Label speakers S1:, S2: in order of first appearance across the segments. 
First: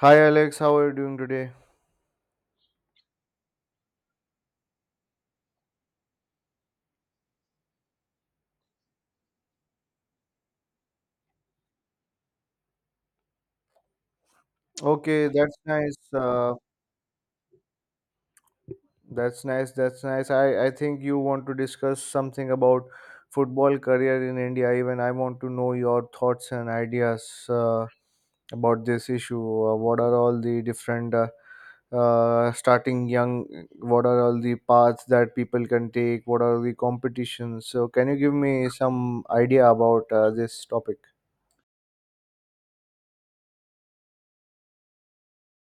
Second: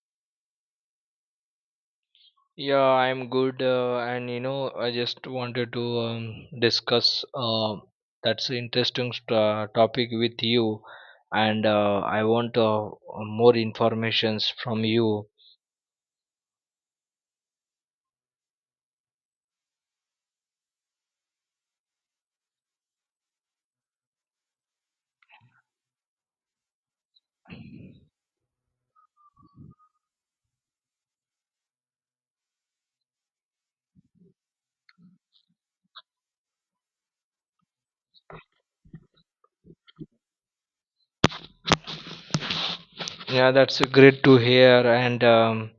S1: Hi Alex, how are you doing today?
S2: Yeah, I'm good, and I just wanted to discuss that's an interesting topic with you, and I want more informations from you.
S1: Okay, that's nice. That's nice. That's nice. I think you want to discuss something about football career in India. Even I want to know your thoughts and ideas about this issue. What are all the different starting young? What are all the paths that people can take? What are the competitions? So can you give me some idea about this topic?
S2: Yeah, that's great to hear. And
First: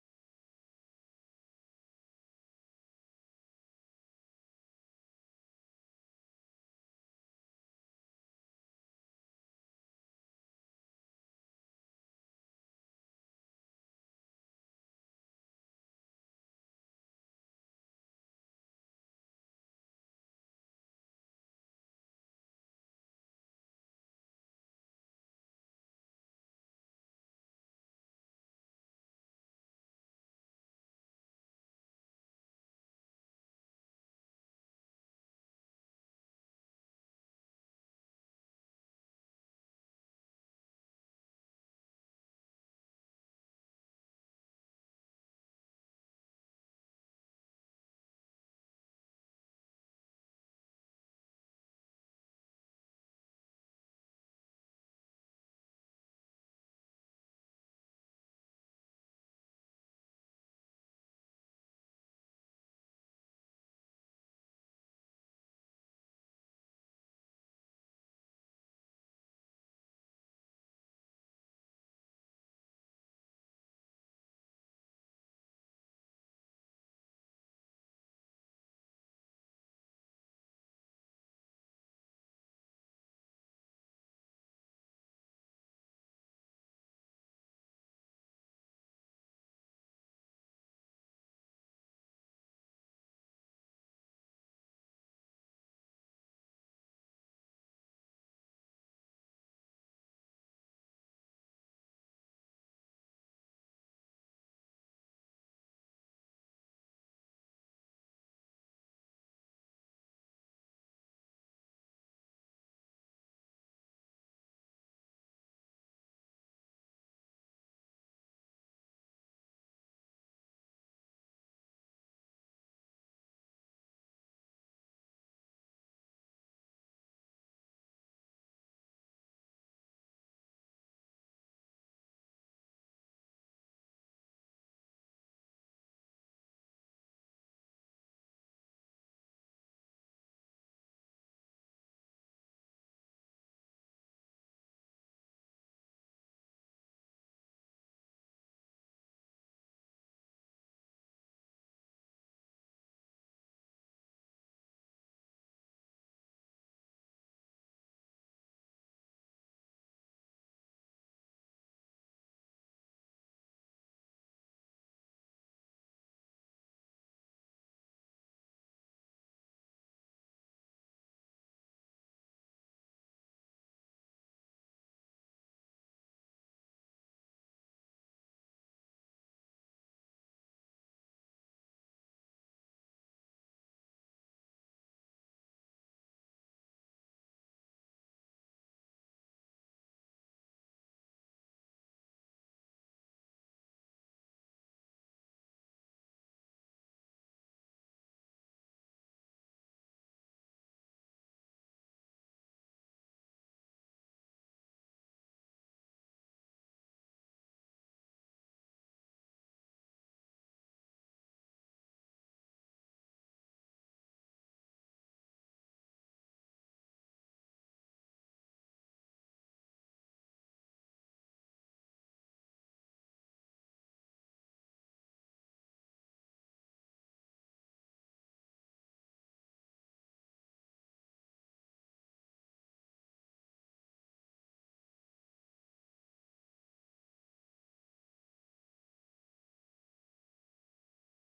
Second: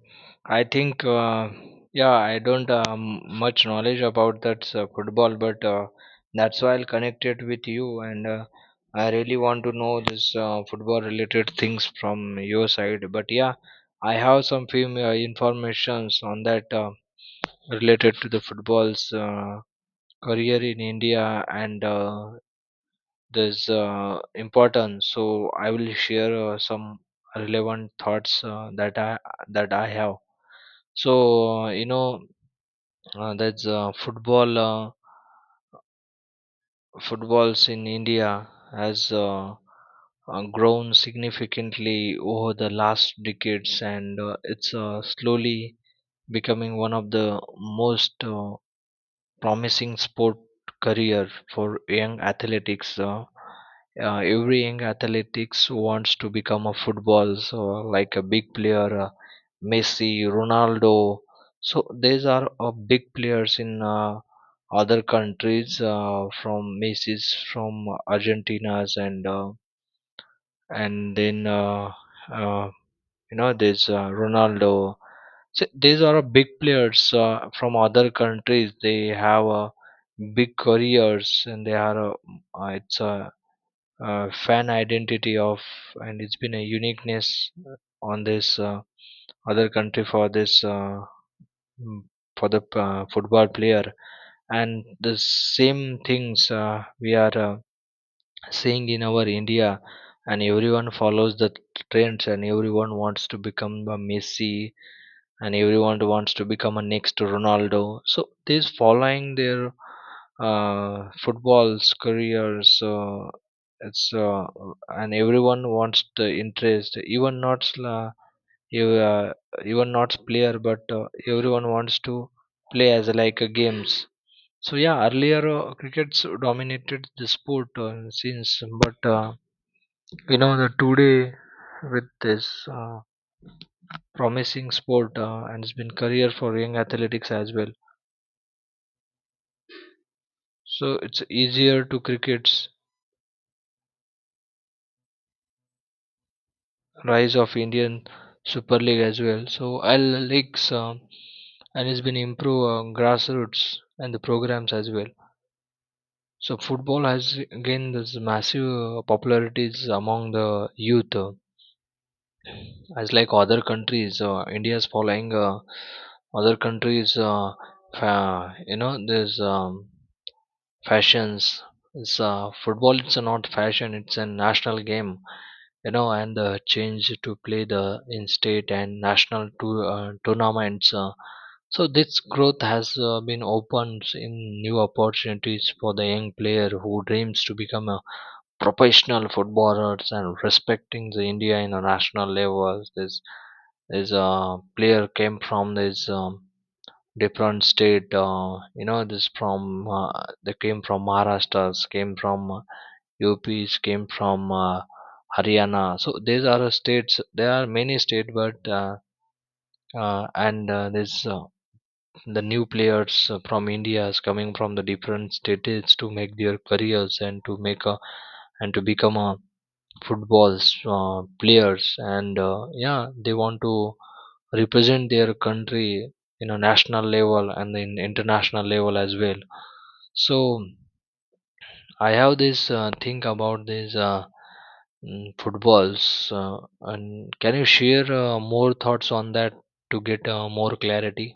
S2: I think, yeah, I don't much knowledge about that football, but that's why I'll connect it with you. And I really want to know this football related things from your side. But yeah, I have some few informations on that related to the football's career in India and this importance. So I will share some relevant thoughts that I have. So you know that's football footballs in India has grown significantly over the last decades, and it's slowly becoming one of the most promising sport career for young athletics. Every young athletics wants to become a football, so like a big player, Messi, Ronaldo. So these are big players in other countries, from Messi's, from Argentina's, and then uh, you know there's Ronaldo. So these are big players from other countries. They have big careers, and they are, it's a, fan identity of, and it's been a uniqueness uh, on this other country for this, mm, for the football player. And the same things we are seeing in our India, and everyone follows the trends, and everyone wants to become a Messi, and everyone wants to become a next Ronaldo. So these following their football's careers. It's And everyone wants the interest. Ev- uh, Even not player, but everyone wants to play as like a games. So yeah, earlier crickets dominated the sport since, but you know the today with this, uh, promising sport and it's been career for young athletics as well. So it's easier to cricket's rise of Indian Super League as well. So I'll leagues and it's been improve grassroots and the programs as well. So football has gained this massive popularities among the youth. As like other countries, India is following other countries you know there's fashions. It's football, it's not fashion, it's a national game, you know. And change to play the in state and national to, tournaments. So this growth has been opened in new opportunities for the young player who dreams to become a professional footballers and respecting the India in a national levels. This player came from this different state. This from they came from Maharashtra, came from UPs, came from Haryana. So these are the states. There are many states, but and this the new players from India is coming from the different states to make their careers, and to make a, and to become a footballs players. And yeah, they want to represent their country in a national level and in international level as well. So I have this thing about these, footballs. uh, and can you share more thoughts on that to get more clarity?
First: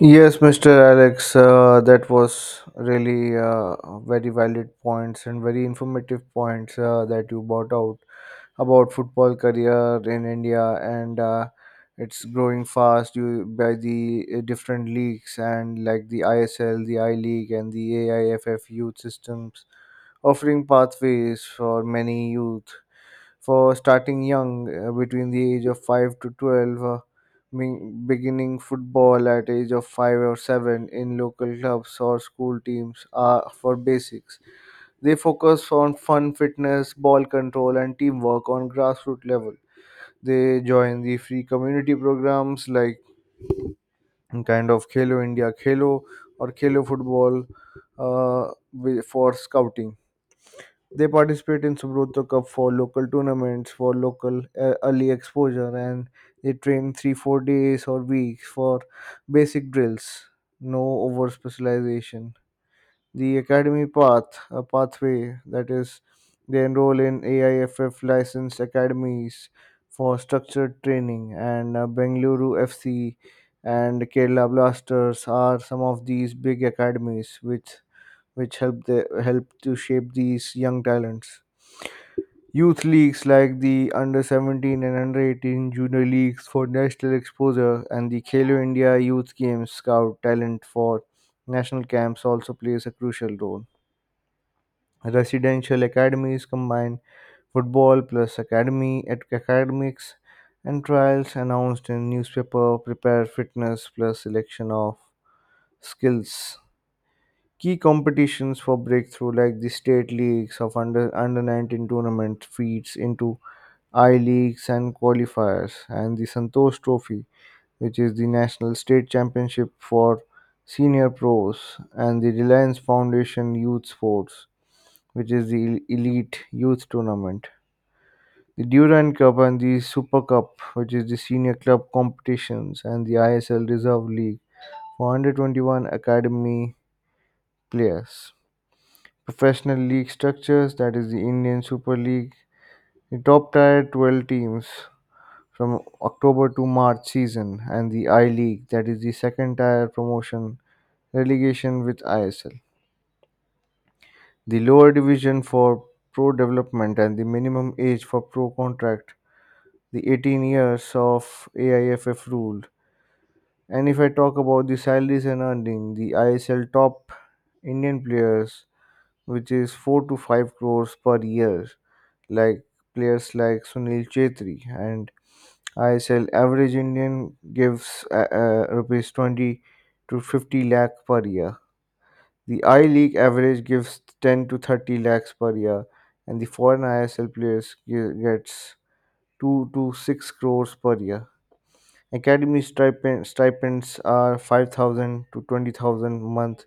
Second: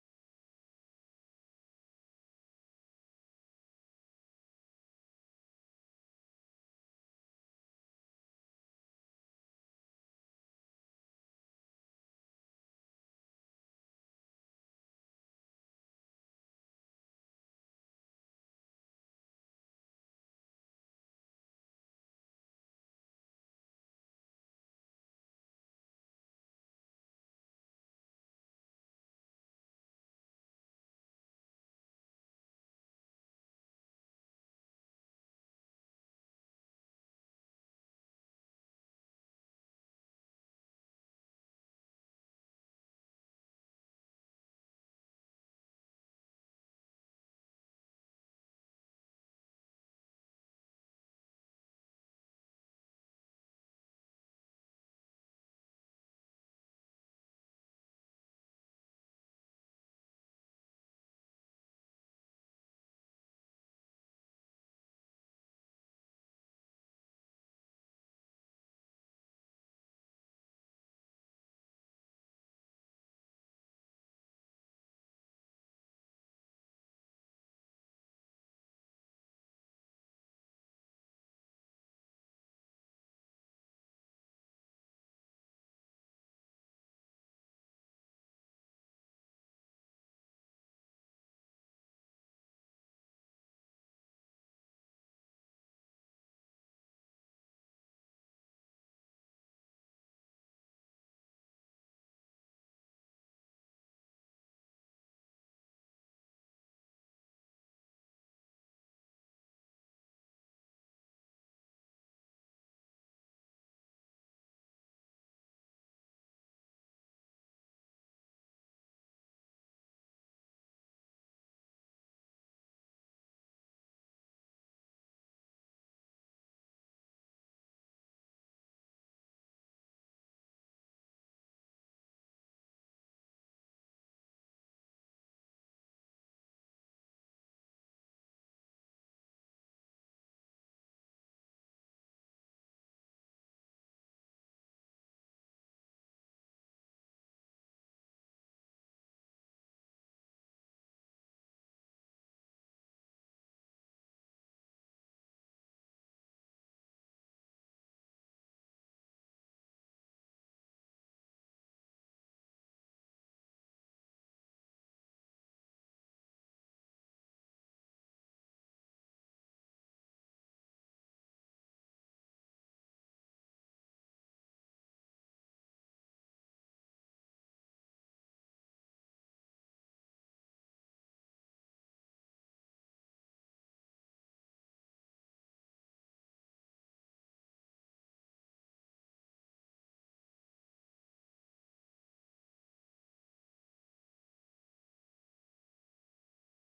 S1: Yes, Mr. Alex, that was really very valid points and very informative points that you brought out about football career in India, and it's growing fast you, by the different leagues and like the ISL, the I League, and the AIFF youth systems offering pathways for many youth for starting young between the age of 5 to 12, beginning football at age of 5 or 7 in local clubs or school teams are for basics. They focus on fun fitness ball control and teamwork on grassroots level. They join the free community programs like kind of Khelo India Khelo or Khelo Football, uh, for scouting. They participate in Subroto Cup for local tournaments, for local early exposure, and they train 3, 4 days or weeks for basic drills. No over specialization. The academy path, a pathway that is, they enroll in AIFF licensed academies for structured training, and Bengaluru FC and Kerala Blasters are some of these big academies which help the help to shape these young talents. Youth leagues like the Under 17 and Under 18 Junior Leagues for national exposure, and the Khelo India Youth Games scout talent for national camps also plays a crucial role. Residential academies combine football plus academy at academics, and trials announced in newspaper prepare fitness plus selection of skills. Key competitions for breakthrough like the state leagues of under 19 tournament feeds into I Leagues and qualifiers, and the Santosh Trophy, which is the national state championship for senior pros, and the Reliance Foundation Youth Sports, which is the elite youth tournament. The Durand Cup and the Super Cup, which is the senior club competitions, and the ISL Reserve League for 121 academy players. Professional league structures, that is the Indian Super League. The top tier 12 teams from October to March season, and the I League, that is the second tier promotion relegation with ISL. The lower division for pro development, and the minimum age for pro contract, the 18 years of AIFF rule. And if I talk about the salaries and earning, the ISL top Indian players, which is 4 to 5 crores per year, like players like Sunil Chetri, and ISL average Indian gives rupees 20 to 50 lakh per year. The I League average gives 10 to 30 lakhs per year, and the foreign ISL players gets 2 to 6 crores per year. Academy stipend, stipends are 5,000 to 20,000 a month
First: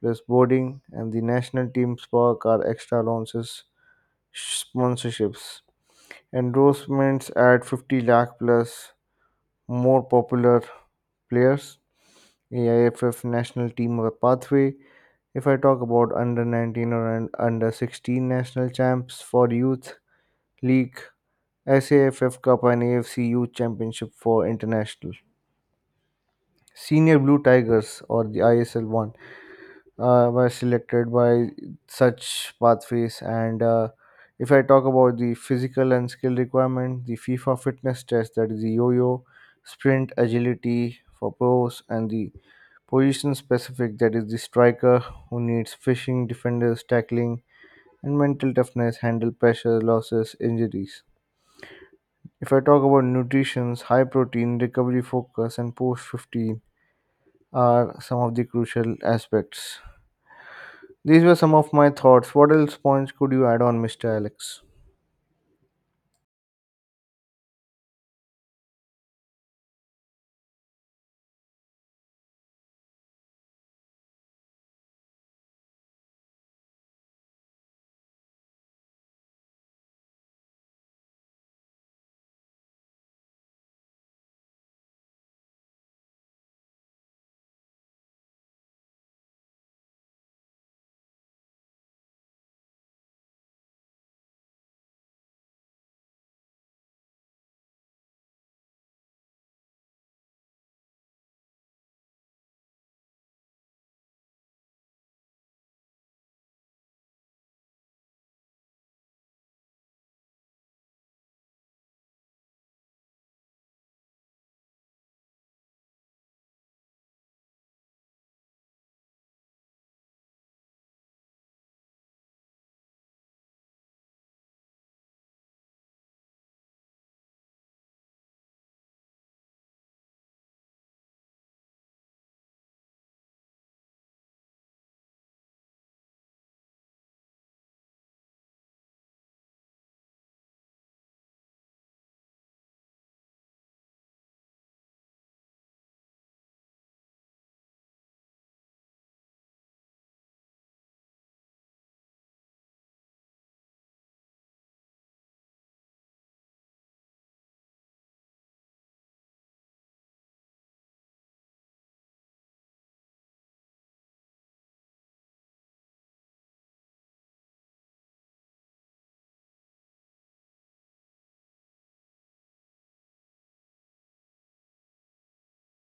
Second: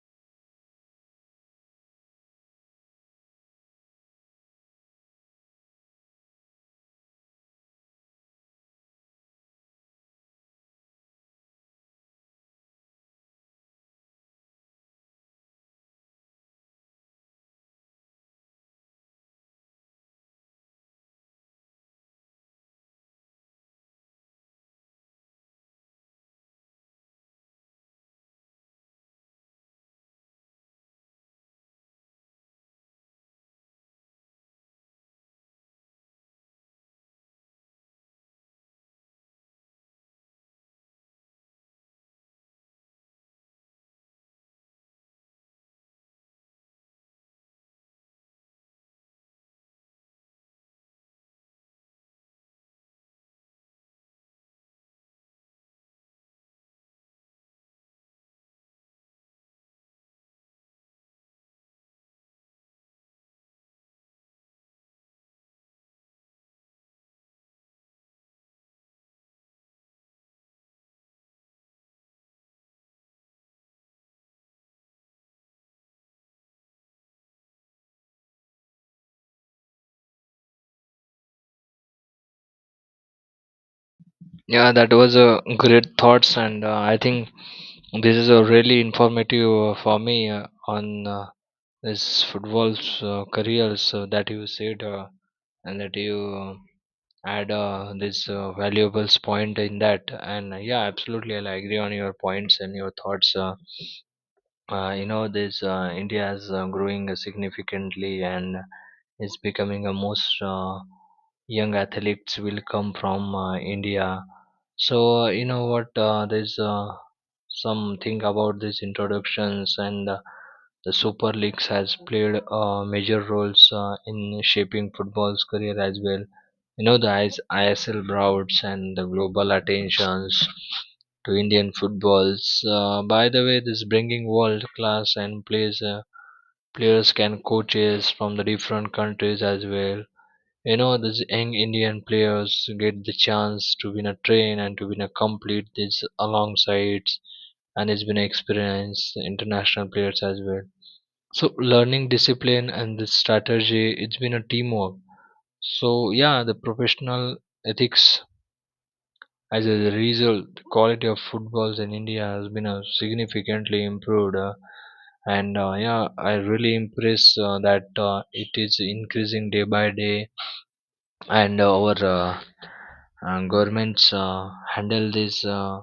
S1: plus boarding, and the national team work are extra allowances, sponsorships endorsements at 50 lakh plus more popular players. AIFF national team pathway, if I talk about under 19 or under 16 national champs for youth league, SAFF cup and AFC youth championship for international, senior blue tigers or the ISL1 were selected by such pathways. And if I talk about the physical and skill requirement, the FIFA fitness test, that is the yo-yo, sprint agility for pros, and the position specific, that is the striker who needs fishing, defenders, tackling, and mental toughness, handle pressure, losses, injuries. If I talk about nutrition, high protein, recovery focus, and post 15 are some of the crucial aspects. These were some of my thoughts. What else points could you add on, Mr. Alex?
S2: Yeah, that was a great thoughts, and I think this is a really informative for me on uh, this football's careers that you said. And that you add this valuables point in that. And yeah, absolutely, I agree on your points and your thoughts. You know this, India is growing significantly, and is becoming a most young athletes will come from India. So you know what, there's something about these introductions. And the super leagues has played major roles in shaping football's career as well. You know, the ISL crowds and the global attentions to Indian footballs. By the way, this bringing world class and plays players can coaches from the different countries as well. You know, these young Indian players get the chance to win a train and to win a complete this alongside, and it's been experience international players as well. So learning discipline and the strategy, it's been a teamwork. So yeah, the professional ethics. As a result, the quality of footballs in India has been significantly improved, and yeah, I really impressed that it is increasing day by day, and our governments handle these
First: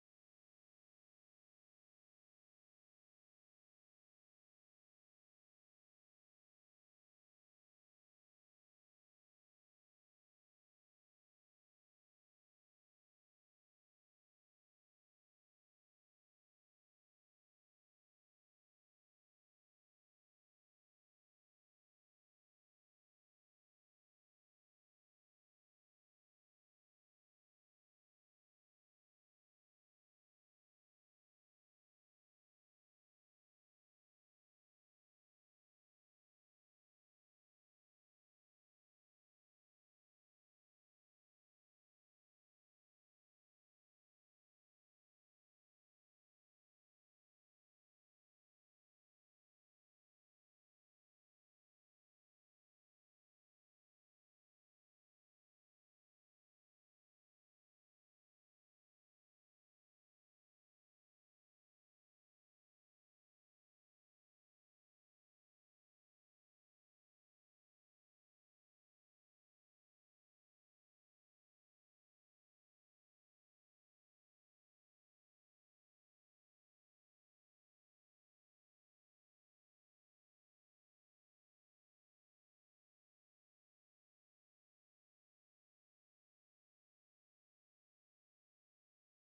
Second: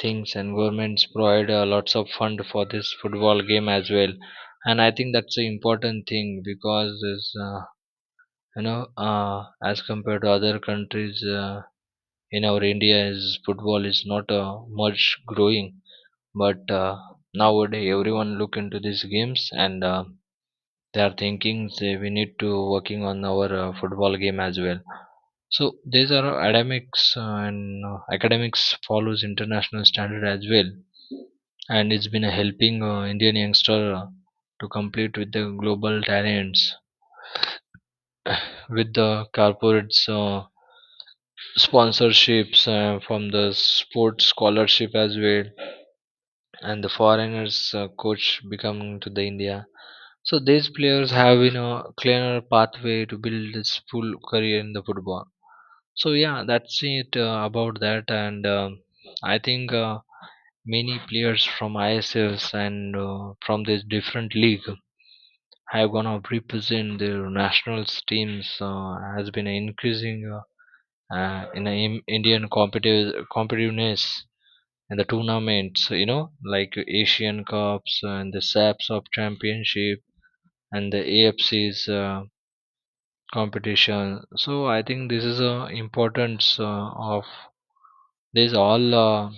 S2: things, and governments provide lots of fund for this football game as well, and I think that's an important thing because this. As compared to other countries, in our India is football is not much growing, but nowadays everyone look into these games, and they are thinking say we need to working on our football game as well. So these are academics, and academics follows international standard as well, and it's been helping Indian youngster to compete with the global talents with the corporates sponsorships from the sports scholarship as well, and the foreigners coach becoming to the India. So these players have, you know, clearer pathway to build his full career in the football. So yeah, that's it about that. And I think many players from ISFs and from this different league have gonna represent their national teams. Has been increasing in the Indian competitive competitiveness and the tournaments, you know, like Asian cups and the saps of championship and the AFC's competition. So I think this is a importance of these all,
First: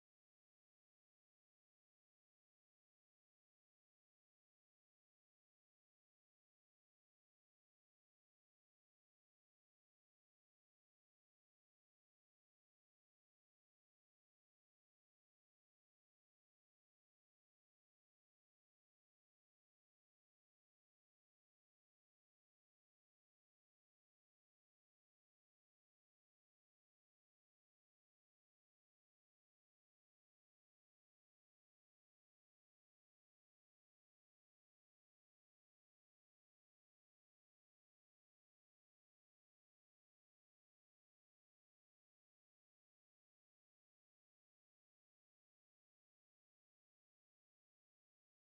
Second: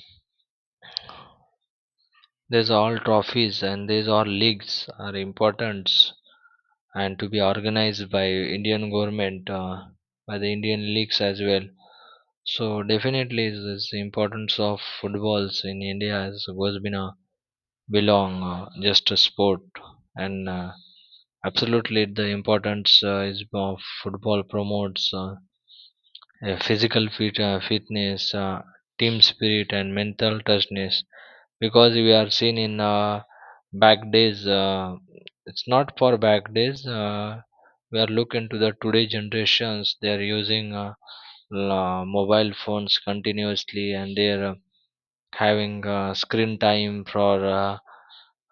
S2: these all trophies and these all leagues are importance and to be organized by Indian government, by the Indian leagues as well. So definitely this importance of footballs in India has goes been a belong just a sport. And absolutely the importance is of football promotes a physical fitness, team spirit and mental toughness, because we are seen in back days. It's not for back days. We are looking to the today generations. They are using mobile phones continuously, and their having screen time for uh,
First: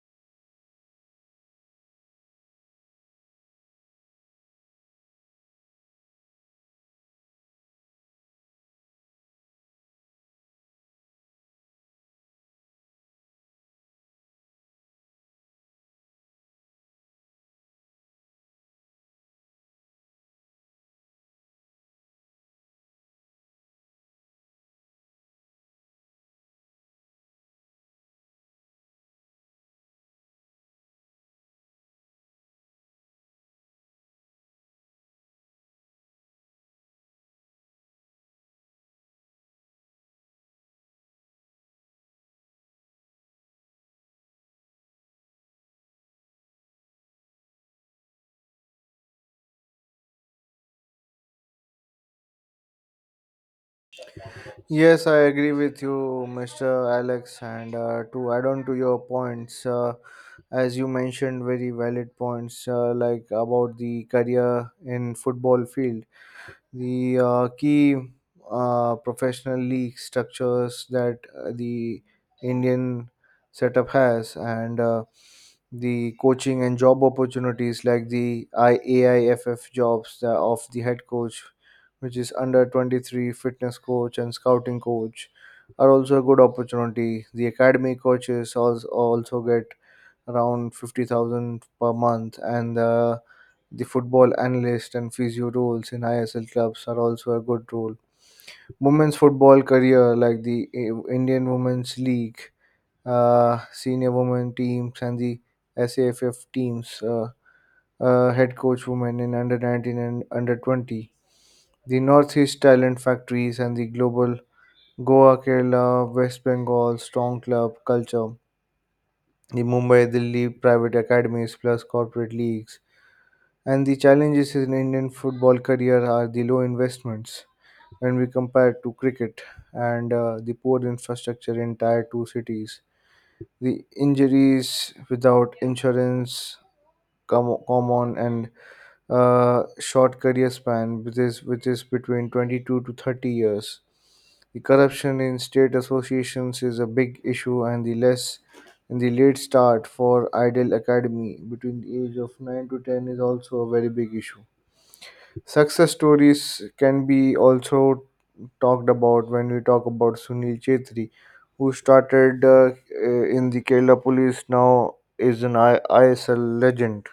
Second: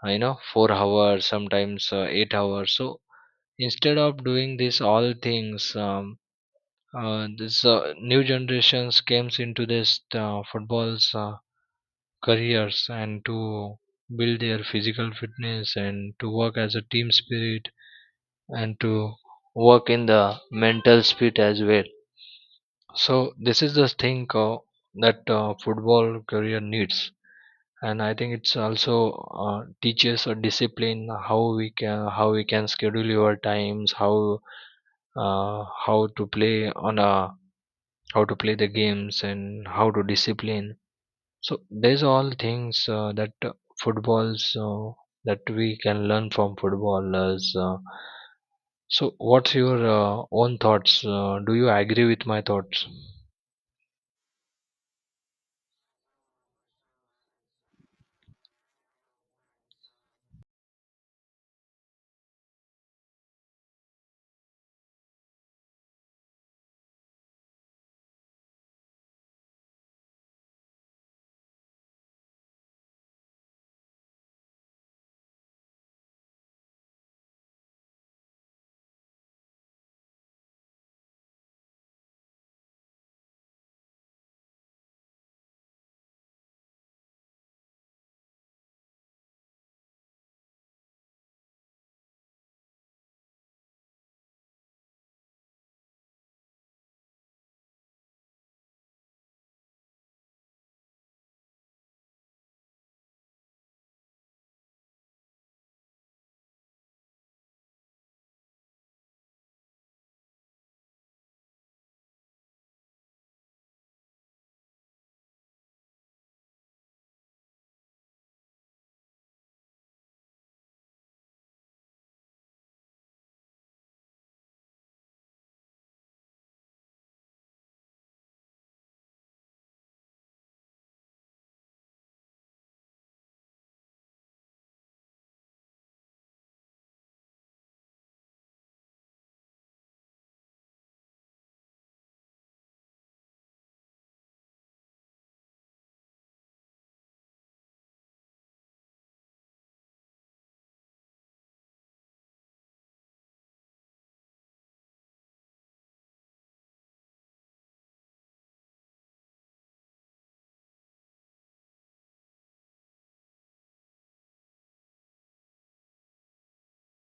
S2: you know 4 hours, sometimes 8 hours. So instead of doing this all things, this new generations comes into this football's careers, and to build their physical fitness and to work as a team spirit and to work in the mental spirit as well. So this is the thing that football career needs, and I think it's also teaches a discipline, how we can, how we can schedule our times, how to play on a, how to play the games and how to discipline. So there's all things that footballs that we can learn from footballers. So what's your own thoughts? Do you agree with my thoughts?
S1: Yes, I agree with you, Mr. Alex. And to add on to your points, as you mentioned, very valid points like about the career in football field. The key professional league structures, that the Indian setup has, and the coaching and job opportunities like the IAIFF jobs of the head coach, which is under 23 fitness coach and scouting coach, are also a good opportunity. The academy coaches also get around 50,000 per month, and the football analyst and physio roles in ISL clubs are also a good role. Women's football career like the Indian Women's League, senior women teams and the SAFF teams, head coach women in under 19 and under 20. The Northeast Talent Factories and the Global Goa, Kerala, West Bengal Strong Club Culture, the Mumbai Delhi private academies plus corporate leagues. And the challenges in Indian football career are the low investments when we compare to cricket, and the poor infrastructure in tier 2 cities. The injuries without insurance come common, and short career span which is between 22 to 30 years. The corruption in state associations is a big issue, and the less and the late start for idle academy between the age of 9 to 10 is also a very big issue. Success stories can be also talked about when we talk about Sunil Chetri, who started in the Kerala police, now is an ISL legend.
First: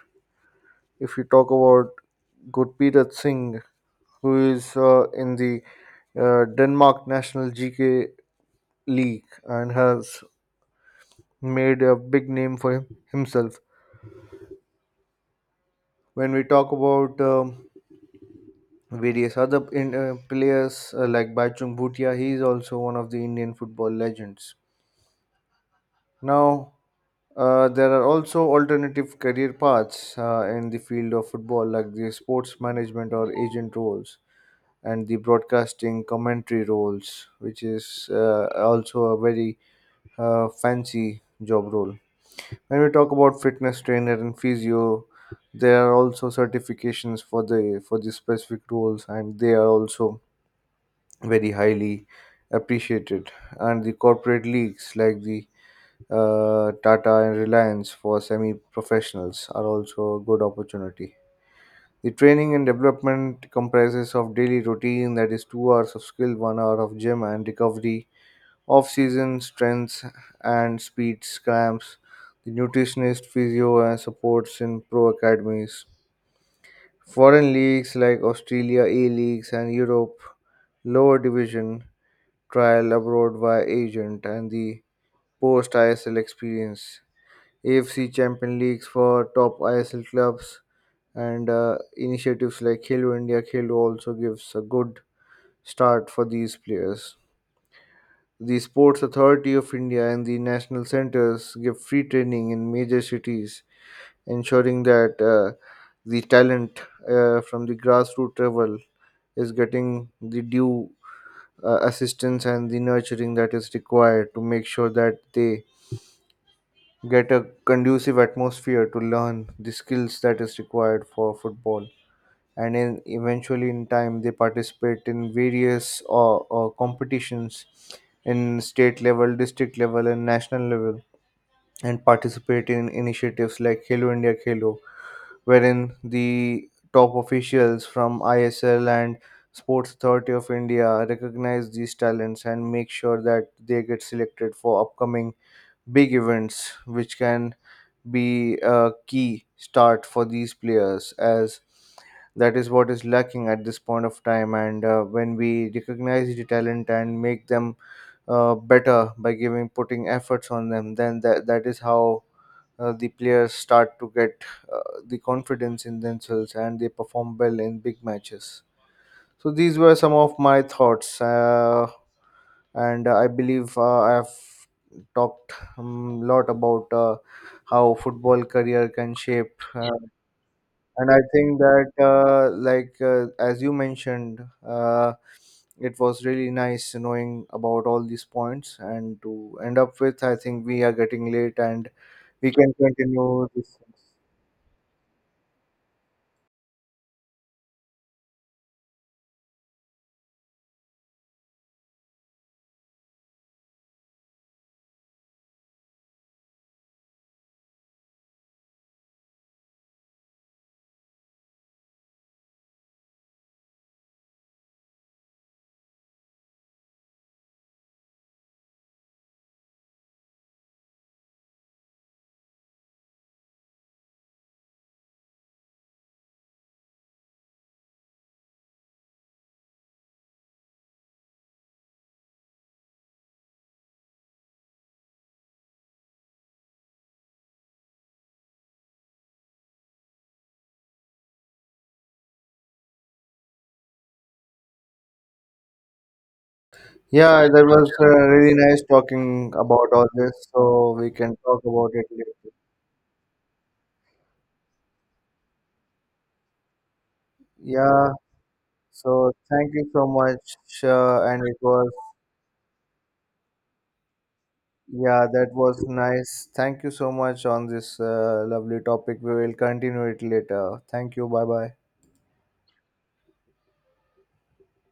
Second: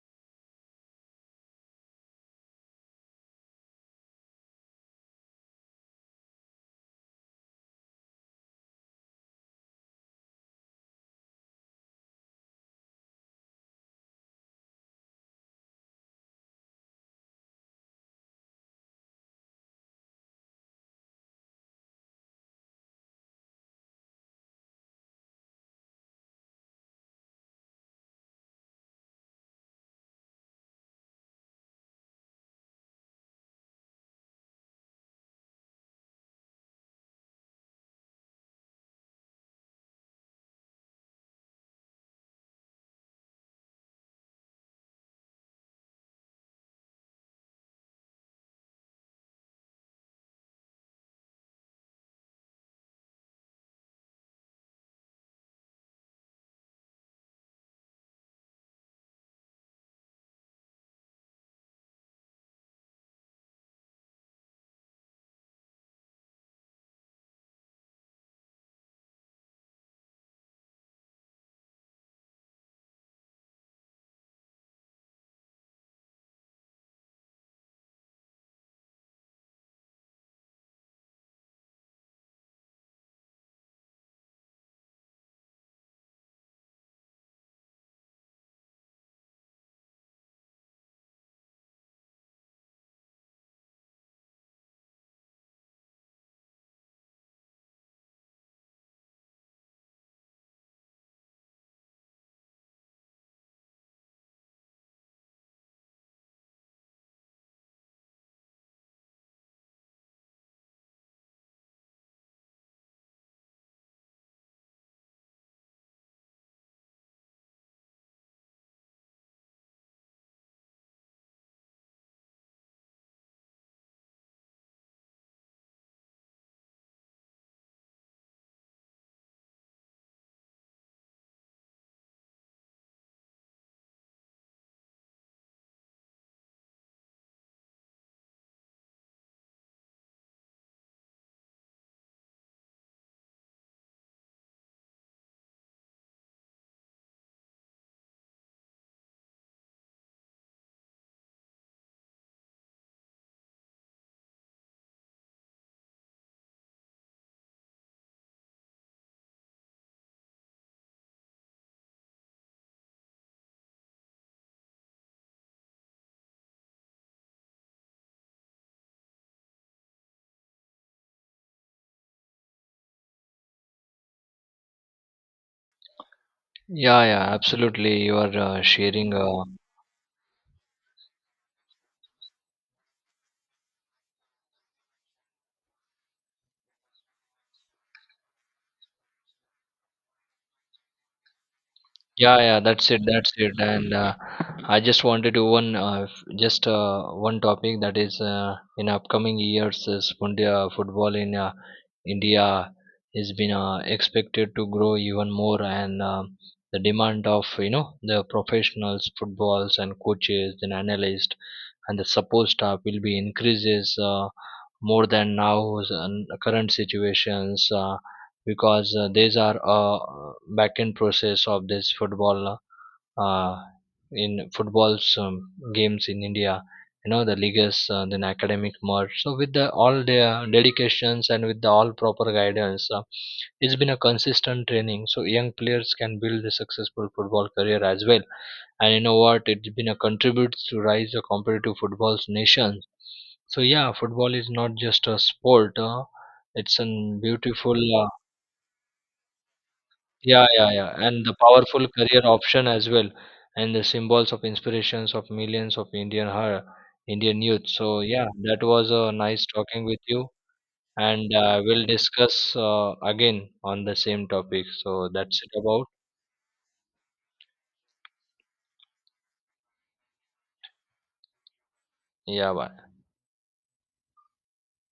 S1: If we talk about Gurpreet Singh, who is in the Denmark National GK League and has made a big name for himself. When we talk about various other players like Baichung Bhutia, he is also one of the Indian football legends. Now, there are also alternative career paths in the field of football, like the sports management or agent roles, and the broadcasting commentary roles, which is also a very fancy job role. When we talk about fitness trainer and physio, there are also certifications for the specific roles, and they are also very highly appreciated. And the corporate leagues like the Tata and Reliance for semi professionals are also a good opportunity. The training and development comprises of daily routine, that is 2 hours of skill, 1 hour of gym and recovery, off season strengths and speed scramps, the nutritionist, physio and supports in pro academies. Foreign leagues like Australia A leagues and Europe lower division trial abroad via agent, and the post ISL experience, AFC Champion Leagues for top ISL clubs, and initiatives like Khelo India Khelo also gives a good start for these players. The Sports Authority of India and the national centers give free training in major cities, ensuring that the talent from the grassroots level is getting the due assistance and the nurturing that is required to make sure that they get a conducive atmosphere to learn the skills that is required for football, and eventually in time they participate in various competitions in state level, district level and national level, and participate in initiatives like Halo India Khelo, wherein the top officials from ISL and Sports Authority of India recognize these talents and make sure that they get selected for upcoming big events, which can be a key start for these players, as that is what is lacking at this point of time. And when we recognize the talent and make them better by giving putting efforts on them, then that is how the players start to get uh, the confidence in themselves, and they perform well in big matches. So these were some of my thoughts, and I believe I have talked a lot about
S2: Yeah, yeah,
S1: how
S2: absolutely. You are
S1: football career can
S2: sharing. Uh,
S1: shape, and I think that, as you mentioned, it was really nice knowing about all these points, and to end up with, I think we are getting late, and
S2: yeah,
S1: we
S2: yeah,
S1: can
S2: that's it, that's
S1: continue
S2: it.
S1: this.
S2: And I just wanted to one, f- just one topic that is in upcoming years, is India football in India has been expected to grow even more, and the demand of the professionals, footballs, and coaches, and analysts, and the support staff will be increases. More than now's and current situations, because these are back end process of this football uh, in football's games in India. You know the leagues, then academic merge. So with the all their dedications and with the all proper guidance, it's been a consistent training. So young players can build a successful football career as well. And you know what? It's been a contribute to rise a competitive football's nation. So yeah, football is not just a sport. It's a
S1: Yeah, that
S2: beautiful,
S1: was
S2: uh,
S1: really nice talking about all this,
S2: yeah,
S1: so we
S2: and the
S1: can talk
S2: powerful
S1: about it
S2: career
S1: later.
S2: option as well, and the symbols of inspirations of millions of Indian heart, Indian youth. So
S1: Yeah,
S2: yeah, that was a
S1: so
S2: nice
S1: thank
S2: talking
S1: you
S2: with
S1: so
S2: you,
S1: much. Uh,
S2: and
S1: and it
S2: we'll
S1: was,
S2: discuss again on the same topic. So
S1: yeah,
S2: that's
S1: that
S2: it
S1: was
S2: about.
S1: nice. Thank you so much on this lovely topic. We will continue it later. Thank you. Bye bye.
S2: Yeah, bye.